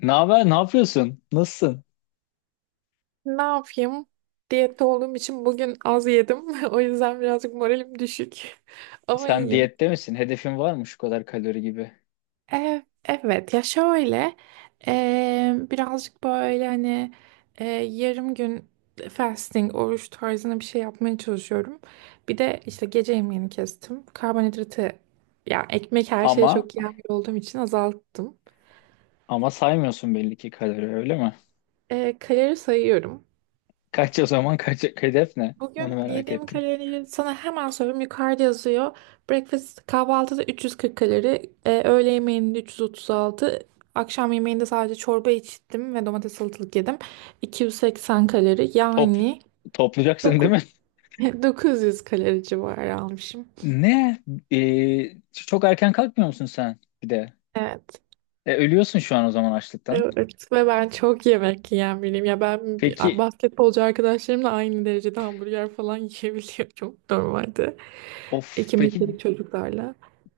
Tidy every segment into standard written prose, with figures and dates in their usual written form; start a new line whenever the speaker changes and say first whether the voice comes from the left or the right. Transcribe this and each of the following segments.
left: Ne haber? Ne yapıyorsun? Nasılsın?
right: Ne yapayım? Diyette olduğum için bugün az yedim. O yüzden birazcık moralim düşük. Ama
left: Sen
right: iyiyim.
left: diyette misin? Hedefin var mı şu kadar kalori gibi?
right: Evet ya şöyle, birazcık böyle hani yarım gün fasting, oruç tarzına bir şey yapmaya çalışıyorum. Bir de işte gece yemeğini kestim. Karbonhidratı, yani ekmek her şeye
left: Ama
right: çok iyi olduğum için azalttım.
left: ama saymıyorsun belli ki kalori öyle mi?
right: Kalori sayıyorum.
left: Kaç o zaman, hedef ne? Onu
right: Bugün
left: merak
right: yediğim
left: ettim.
right: kaloriyi sana hemen söyleyeyim. Yukarıda yazıyor. Breakfast kahvaltıda 340 kalori. Öğle yemeğinde 336. Akşam yemeğinde sadece çorba içtim ve domates salatalık yedim. 280 kalori.
left: Top,
right: Yani
left: Toplayacaksın değil
right: doku-
left: mi?
right: 900 kalori civarı almışım.
left: Ne? Çok erken kalkmıyor musun sen bir de?
right: Evet.
left: Ölüyorsun şu an o zaman açlıktan.
right: Evet ve ben çok yemek yiyen biriyim. Ya ben
left: Peki,
right: basketbolcu arkadaşlarımla aynı derecede hamburger falan yiyebiliyorum normalde.
left: of,
right: İki
left: peki
right: metrelik çocuklarla.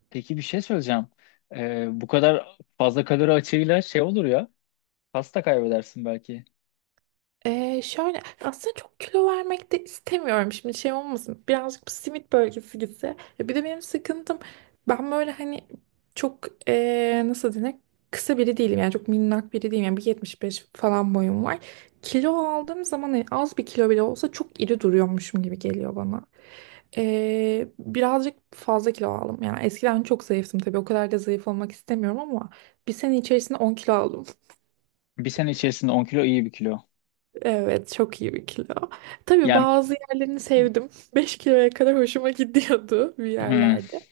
left: peki bir şey söyleyeceğim. Bu kadar fazla kalori açığıyla şey olur ya. Pasta kaybedersin belki.
right: Şöyle aslında çok kilo vermek de istemiyorum şimdi, şey olmasın, birazcık bu simit bölgesi gitse. Ya bir de benim sıkıntım, ben böyle hani çok nasıl denir, kısa biri değilim yani, çok minnak biri değilim yani, 1,75 falan boyum var. Kilo aldığım zaman hani az bir kilo bile olsa çok iri duruyormuşum gibi geliyor bana. Birazcık fazla kilo aldım yani, eskiden çok zayıftım tabii, o kadar da zayıf olmak istemiyorum ama bir sene içerisinde 10 kilo aldım.
left: Bir sene içerisinde 10 kilo iyi bir kilo.
right: Evet, çok iyi bir kilo. Tabii
left: Yani,
right: bazı yerlerini sevdim. 5 kiloya kadar hoşuma gidiyordu bir
left: hmm.
right: yerlerde.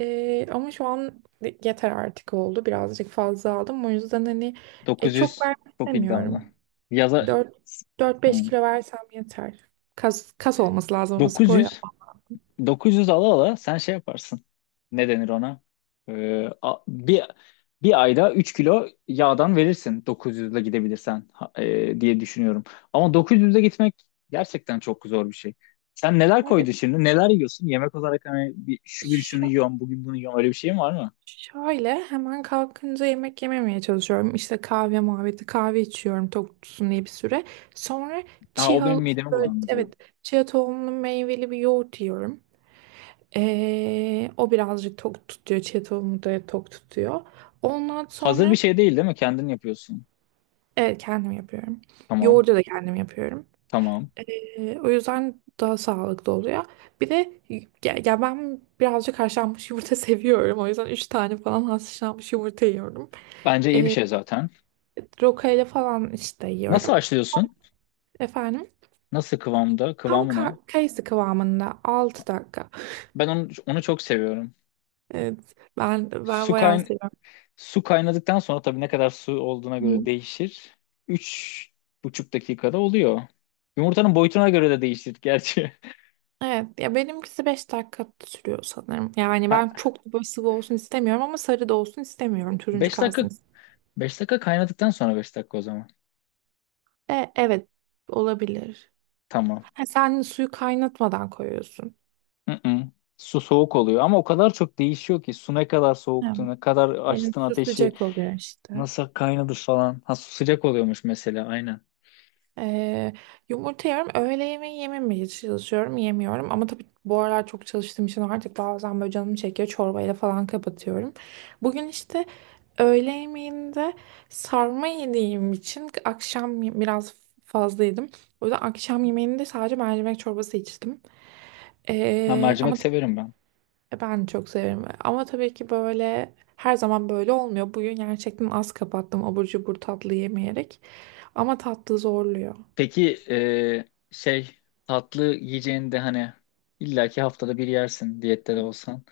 right: Ama şu an yeter, artık oldu. Birazcık fazla aldım. O yüzden hani çok
left: 900
right: vermek
left: çok iddialı.
right: istemiyorum.
left: Yaza
right: Dört Dört
left: Hı.
right: beş kilo versem yeter. Kas olması lazım ama, spor
left: 900
right: yapmak.
left: 900 ala ala sen şey yaparsın. Ne denir ona? Ee, a- bir bir ayda 3 kilo yağdan verirsin 900 ile gidebilirsen diye düşünüyorum. Ama 900 ile gitmek gerçekten çok zor bir şey. Sen neler
right: Evet.
left: koydun şimdi? Neler yiyorsun? Yemek olarak hani bir, şu gün şunu
right: Şu,
left: yiyorum, bugün bunu yiyorum. Öyle bir şeyin var mı?
right: Şöyle, hemen kalkınca yemek yememeye çalışıyorum. İşte kahve muhabbeti, kahve içiyorum tok tutsun diye bir süre. Sonra
left: Ha, o benim
right: chia,
left: midemi bulandırıyor.
right: evet, chia tohumlu meyveli bir yoğurt yiyorum. O birazcık tok tutuyor. Chia tohumu da tok tutuyor. Ondan
left: Hazır bir
right: sonra
left: şey değil, değil mi? Kendin yapıyorsun.
right: evet, kendim yapıyorum.
left: Tamam,
right: Yoğurdu da kendim yapıyorum.
left: tamam.
right: O yüzden daha sağlıklı oluyor. Bir de ya ben birazcık haşlanmış yumurta seviyorum. O yüzden 3 tane falan haşlanmış yumurta yiyorum.
left: Bence iyi bir
right: Ee,
left: şey zaten.
right: Rokayla falan işte
left: Nasıl
right: yiyorum.
left: haşlıyorsun?
right: Efendim,
left: Nasıl kıvamda?
right: tam
left: Kıvamı ne?
right: kayısı kıvamında, 6 dakika.
left: Ben onu çok seviyorum.
right: Evet ben
left: Su
right: bayağı
left: kayn
right: seviyorum.
left: Su kaynadıktan sonra tabii ne kadar su olduğuna göre
right: Hı.
left: değişir. 3,5 dakikada oluyor. Yumurtanın boyutuna göre de değişir gerçi.
right: Evet ya, benimkisi 5 dakika sürüyor sanırım. Yani
left: Ha,
right: ben çok da böyle sıvı olsun istemiyorum ama sarı da olsun istemiyorum. Turuncu
left: beş dakika
right: kalsın istiyorum.
left: beş dakika kaynadıktan sonra 5 dakika o zaman.
right: Evet, olabilir.
left: Tamam.
right: Ha, sen suyu kaynatmadan koyuyorsun.
left: Mm-mm. Su soğuk oluyor ama o kadar çok değişiyor ki su ne kadar
right: Hı.
left: soğuktu, ne kadar
right: Benim
left: açtın
right: su
left: ateşi,
right: sıcak oluyor işte.
left: nasıl kaynadı falan. Ha, su sıcak oluyormuş mesela, aynen.
right: Ee, Yumurta yiyorum. Öğle yemeği yememeye çalışıyorum. Yemiyorum. Ama tabii bu aralar çok çalıştığım için artık bazen böyle canım çekiyor. Çorbayla falan kapatıyorum. Bugün işte öğle yemeğinde sarma yediğim için akşam biraz fazla yedim. O yüzden akşam yemeğinde sadece mercimek çorbası içtim.
left: Ha,
right: Ee, ama
left: mercimek
right: t-
left: severim ben.
right: e, ben çok severim. Ama tabii ki böyle her zaman böyle olmuyor. Bugün gerçekten az kapattım, abur cubur tatlı yemeyerek. Ama tatlı zorluyor.
left: Peki, şey, tatlı yiyeceğini de hani illaki haftada bir yersin diyette de olsan.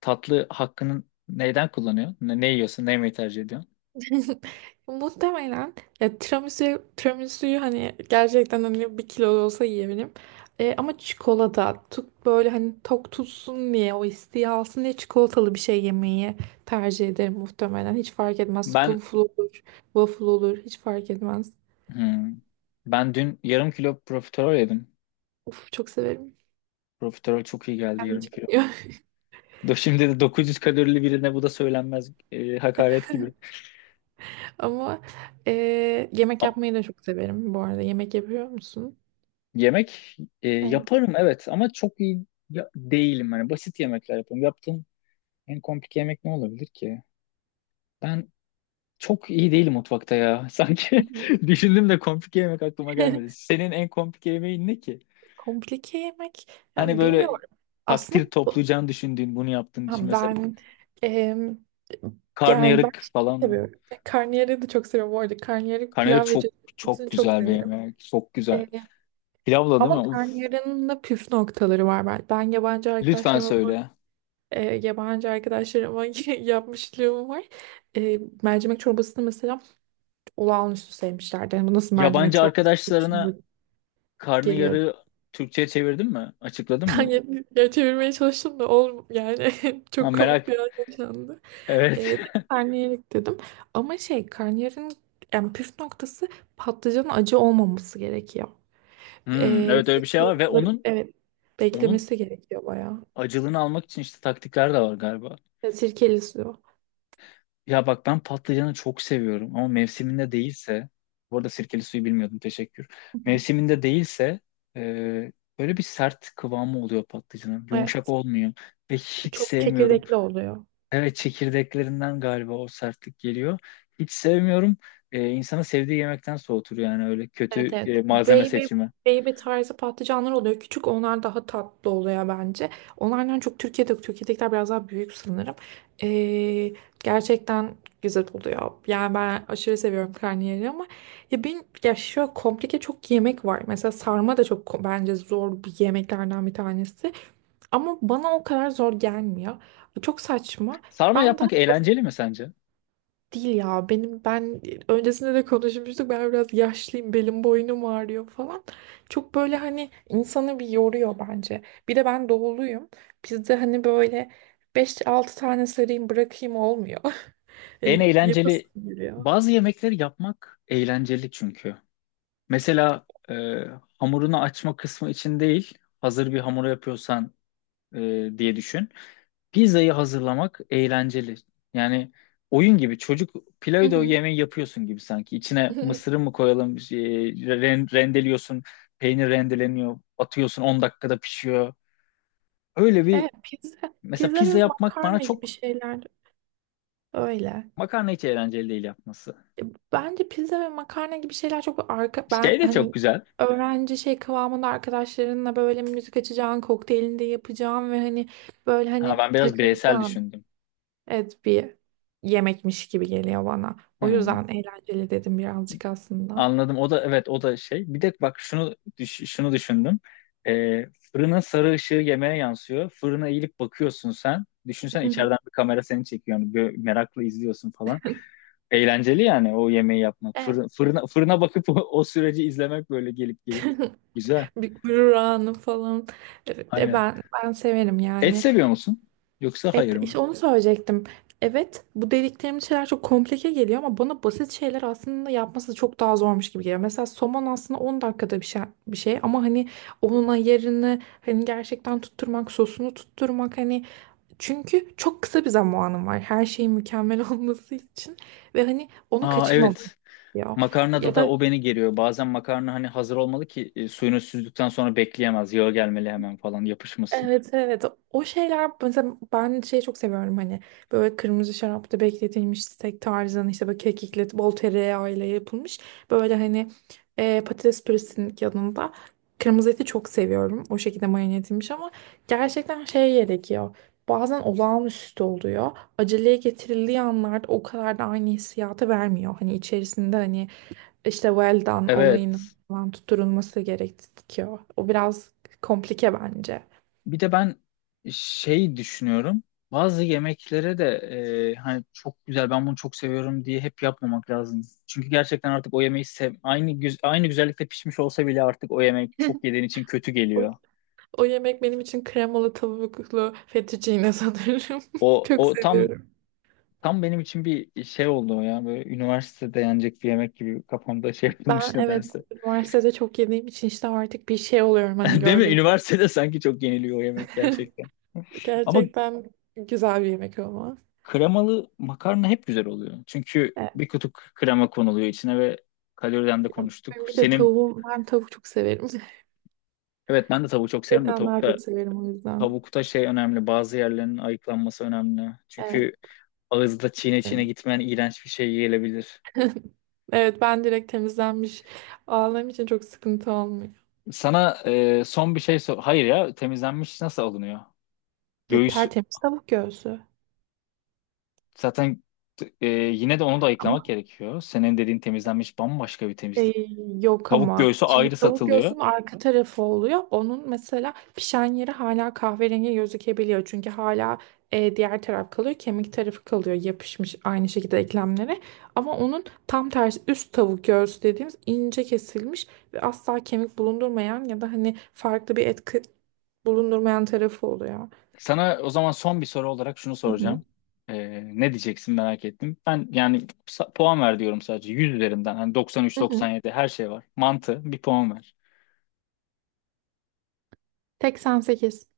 left: Tatlı hakkını neyden kullanıyorsun? Ne yiyorsun? Ne yemeyi tercih ediyorsun?
right: Muhtemelen, ya, tiramisu'yu hani gerçekten, hani bir kilo da olsa yiyebilirim. Ama çikolata, tuk böyle hani tok tutsun diye, o isteği alsın diye çikolatalı bir şey yemeyi tercih ederim muhtemelen. Hiç fark etmez.
left: Ben
right: Spoonful olur, waffle olur, hiç fark etmez.
left: hmm, ben dün yarım kilo profiterol yedim.
right: Uf, çok severim.
left: Profiterol çok iyi geldi
right: Kendim
left: yarım kilo.
right: çekmiyor.
left: Şimdi de 900 kalorili birine bu da söylenmez, hakaret gibi.
right: Ama e, yemek
left: A-
right: yapmayı da çok severim bu arada. Yemek yapıyor musun?
left: Yemek
right: Evet.
left: yaparım evet ama çok iyi değilim. Hani basit yemekler yapıyorum. Yaptığım en komplike yemek ne olabilir ki? Ben Çok iyi değil mutfakta ya. Sanki düşündüm de komplike yemek aklıma gelmedi. Senin en komplike yemeğin ne ki?
right: Komplike yemek.
left: Hani
right: Yani
left: böyle
right: bilmiyorum.
left: takdir
right: Aslında.
left: toplayacağını düşündüğün bunu yaptığın
right: Ha,
left: için mesela
right: ben, em, yani ben,
left: karnıyarık
right: şey
left: falan mı?
right: seviyorum. Karnıyarığı da çok seviyorum bu arada. Karnıyarık,
left: Karnıyarık
right: pilav ve
left: çok çok
right: cevizini çok
left: güzel bir
right: severim.
left: yemek. Çok güzel.
right: E,
left: Pilavla değil mi?
right: Ama
left: Uf,
right: karnıyarığın da püf noktaları var. Ben yabancı
left: lütfen
right: arkadaşlarıma
left: söyle.
right: yabancı arkadaşlarıma yapmışlığım var. Mercimek çorbasını mesela olağanüstü sevmişlerdi. Yani bu nasıl mercimek
left: Yabancı
right: çorbası, kokusunda
left: arkadaşlarına
right: geliyordu.
left: karnıyarığı Türkçe'ye çevirdin mi? Açıkladın mı?
right: Yani, ya, çevirmeye çalıştım da olm yani,
left: Ha,
right: çok komik
left: merak.
right: bir an yaşandı. E,
left: Evet.
right: Karnıyarık dedim. Ama şey, karnıyarın yani püf noktası, patlıcanın acı olmaması gerekiyor.
left: Hmm, evet öyle bir şey
right: Sirkeli
left: var ve
right: suları,
left: onun
right: evet,
left: onun
right: beklemesi gerekiyor bayağı.
left: acılığını almak için işte taktikler de var galiba.
right: Sirkeli suyu.
left: Ya bak, ben patlıcanı çok seviyorum ama mevsiminde değilse, bu arada sirkeli suyu bilmiyordum, teşekkür. Mevsiminde değilse e, böyle bir sert kıvamı oluyor patlıcanın. Yumuşak
right: Evet,
left: olmuyor ve hiç
right: çok
left: sevmiyorum.
right: çekirdekli oluyor.
left: Evet, çekirdeklerinden galiba o sertlik geliyor. Hiç sevmiyorum. İnsanı sevdiği yemekten soğutur yani, öyle
right: Evet,
left: kötü
right: evet. Bu
left: malzeme
right: Baby,
left: seçimi.
right: baby tarzı patlıcanlar oluyor. Küçük onlar, daha tatlı oluyor bence. Onlardan çok Türkiye'de yok. Türkiye'dekiler biraz daha büyük sanırım. Ee, Gerçekten güzel oluyor. Yani ben aşırı seviyorum karnıyarığı ama, ya ben ya şöyle, komplike çok yemek var. Mesela sarma da çok bence zor bir yemeklerden bir tanesi. Ama bana o kadar zor gelmiyor. Çok saçma.
left: Sarma
right: Ben daha
left: yapmak eğlenceli mi sence?
right: Değil ya, benim ben öncesinde de konuşmuştuk, ben biraz yaşlıyım, belim boynum ağrıyor falan. Çok böyle hani insanı bir yoruyor bence. Bir de ben doğuluyum. Bizde hani böyle beş altı tane sarayım bırakayım olmuyor.
left: En
right: Hani yapası
left: eğlenceli
right: geliyor.
left: Bazı yemekleri yapmak eğlenceli çünkü. Mesela, hamurunu açma kısmı için değil, hazır bir hamur yapıyorsan diye düşün. Pizzayı hazırlamak eğlenceli. Yani oyun gibi, çocuk
right: Hı
left: Play-Doh
right: hı.
left: yemeği yapıyorsun gibi sanki. İçine mısırı mı koyalım, şey, rendeliyorsun, peynir rendeleniyor, atıyorsun. 10 dakikada pişiyor. Öyle bir,
right: Evet, pizza,
left: mesela
right: pizza ve
left: pizza yapmak bana
right: makarna gibi
left: çok,
right: şeyler öyle.
left: makarna hiç eğlenceli değil yapması.
right: Bence pizza ve makarna gibi şeyler çok, arka ben
left: Şey de çok
right: hani
left: güzel.
right: öğrenci şey kıvamında, arkadaşlarınla böyle müzik açacağın, kokteylini de yapacağın ve hani böyle
left: Ha,
right: hani
left: ben biraz bireysel
right: takılacağın
left: düşündüm.
right: et bir yemekmiş gibi geliyor bana. O
left: Hmm.
right: yüzden eğlenceli dedim birazcık aslında.
left: Anladım. O da evet, o da şey. Bir de bak, şunu düşündüm. Ee, Fırının sarı ışığı yemeğe yansıyor. Fırına eğilip bakıyorsun sen. Düşünsen
right: Hı hı.
left: içeriden bir kamera seni çekiyor. Yani böyle merakla izliyorsun falan. Eğlenceli yani o yemeği yapmak.
right: Evet.
left: Fırına bakıp o süreci izlemek böyle gelip gelip. Güzel.
right: Bir gurur anı falan. Evet. E,
left: Aynen.
right: ben ben severim
left: Et
right: yani.
left: seviyor musun? Yoksa
right: Evet,
left: hayır mı?
right: işte onu söyleyecektim. Evet, bu dediklerimiz şeyler çok komplike geliyor ama bana basit şeyler aslında yapması çok daha zormuş gibi geliyor. Mesela somon aslında 10 dakikada bir şey, bir şey ama hani onun ayarını, hani gerçekten tutturmak, sosunu tutturmak, hani çünkü çok kısa bir zamanım var her şeyin mükemmel olması için, ve hani onu
left: Aa,
right: kaçırmamak
left: evet.
right: gerekiyor.
left: Makarnada
right: Ya
left: da
right: da,
left: o beni geriyor. Bazen makarna hani hazır olmalı ki, suyunu süzdükten sonra bekleyemez. Yağı gelmeli hemen falan yapışmasın.
right: evet, evet, o şeyler mesela, ben şeyi çok seviyorum, hani böyle kırmızı şarapta bekletilmiş steak tarzında, işte böyle kekikle bol tereyağıyla yapılmış, böyle hani patates püresinin yanında kırmızı eti çok seviyorum, o şekilde marine edilmiş, ama gerçekten şey gerekiyor, bazen olağanüstü oluyor, aceleye getirildiği anlarda o kadar da aynı hissiyatı vermiyor, hani içerisinde, hani işte well done olayının
left: Evet.
right: falan tutturulması gerekiyor, o biraz komplike bence.
left: Bir de ben şey düşünüyorum. Bazı yemeklere de hani çok güzel ben bunu çok seviyorum diye hep yapmamak lazım. Çünkü gerçekten artık o yemeği aynı güzellikte pişmiş olsa bile artık o yemek çok yediğin için kötü
right: O,
left: geliyor.
right: o yemek benim için kremalı tavuklu fettuccine sanırım.
left: O
right: Çok
left: o tam
right: seviyorum.
left: tam benim için bir şey oldu o ya, böyle üniversitede yenecek bir yemek gibi kafamda şey yapılmış
right: Ben, evet,
left: nedense.
right: üniversitede çok yediğim için işte artık bir şey oluyorum hani
left: Değil mi?
right: gördüğüm
left: Üniversitede sanki çok yeniliyor o yemek
right: zaman.
left: gerçekten. Ama
right: Gerçekten güzel bir yemek ama.
left: kremalı makarna hep güzel oluyor. Çünkü
right: Evet,
left: bir kutu krema konuluyor içine ve kaloriden de
right: ya
left: konuştuk.
right: benim bir de tavuğum, ben tavuk çok severim.
left: Evet ben de tavuğu çok severim de,
right: Etten daha
left: tavukta
right: çok severim o yüzden.
left: tavukta şey önemli. Bazı yerlerin ayıklanması önemli.
right: Evet.
left: Çünkü ağızda çiğne çiğne gitmeyen iğrenç bir şey gelebilir.
right: Evet, ben direkt temizlenmiş aldığım için çok sıkıntı olmuyor.
left: Sana, son bir şey sor. Hayır ya, temizlenmiş nasıl alınıyor?
right: Ya,
left: Göğüs
right: tertemiz tavuk göğsü.
left: zaten, yine de onu da ayıklamak gerekiyor. Senin dediğin temizlenmiş bambaşka bir
right: Ee,
left: temizlik.
right: Yok
left: Tavuk
right: ama
left: göğsü
right: şimdi
left: ayrı
right: tavuk
left: satılıyor.
right: göğsünün arka tarafı oluyor. Onun mesela pişen yeri hala kahverengi gözükebiliyor. Çünkü hala diğer taraf kalıyor. Kemik tarafı kalıyor, yapışmış aynı şekilde eklemlere. Ama onun tam tersi üst tavuk göğsü dediğimiz ince kesilmiş ve asla kemik bulundurmayan ya da hani farklı bir etki bulundurmayan tarafı oluyor.
left: Sana o zaman son bir soru olarak şunu
right: Hı hı.
left: soracağım. Ne diyeceksin merak ettim. Ben yani puan ver diyorum sadece 100 üzerinden. Hani
right: Hı hı.
left: 93-97 her şey var. Mantı bir puan ver.
right: 88.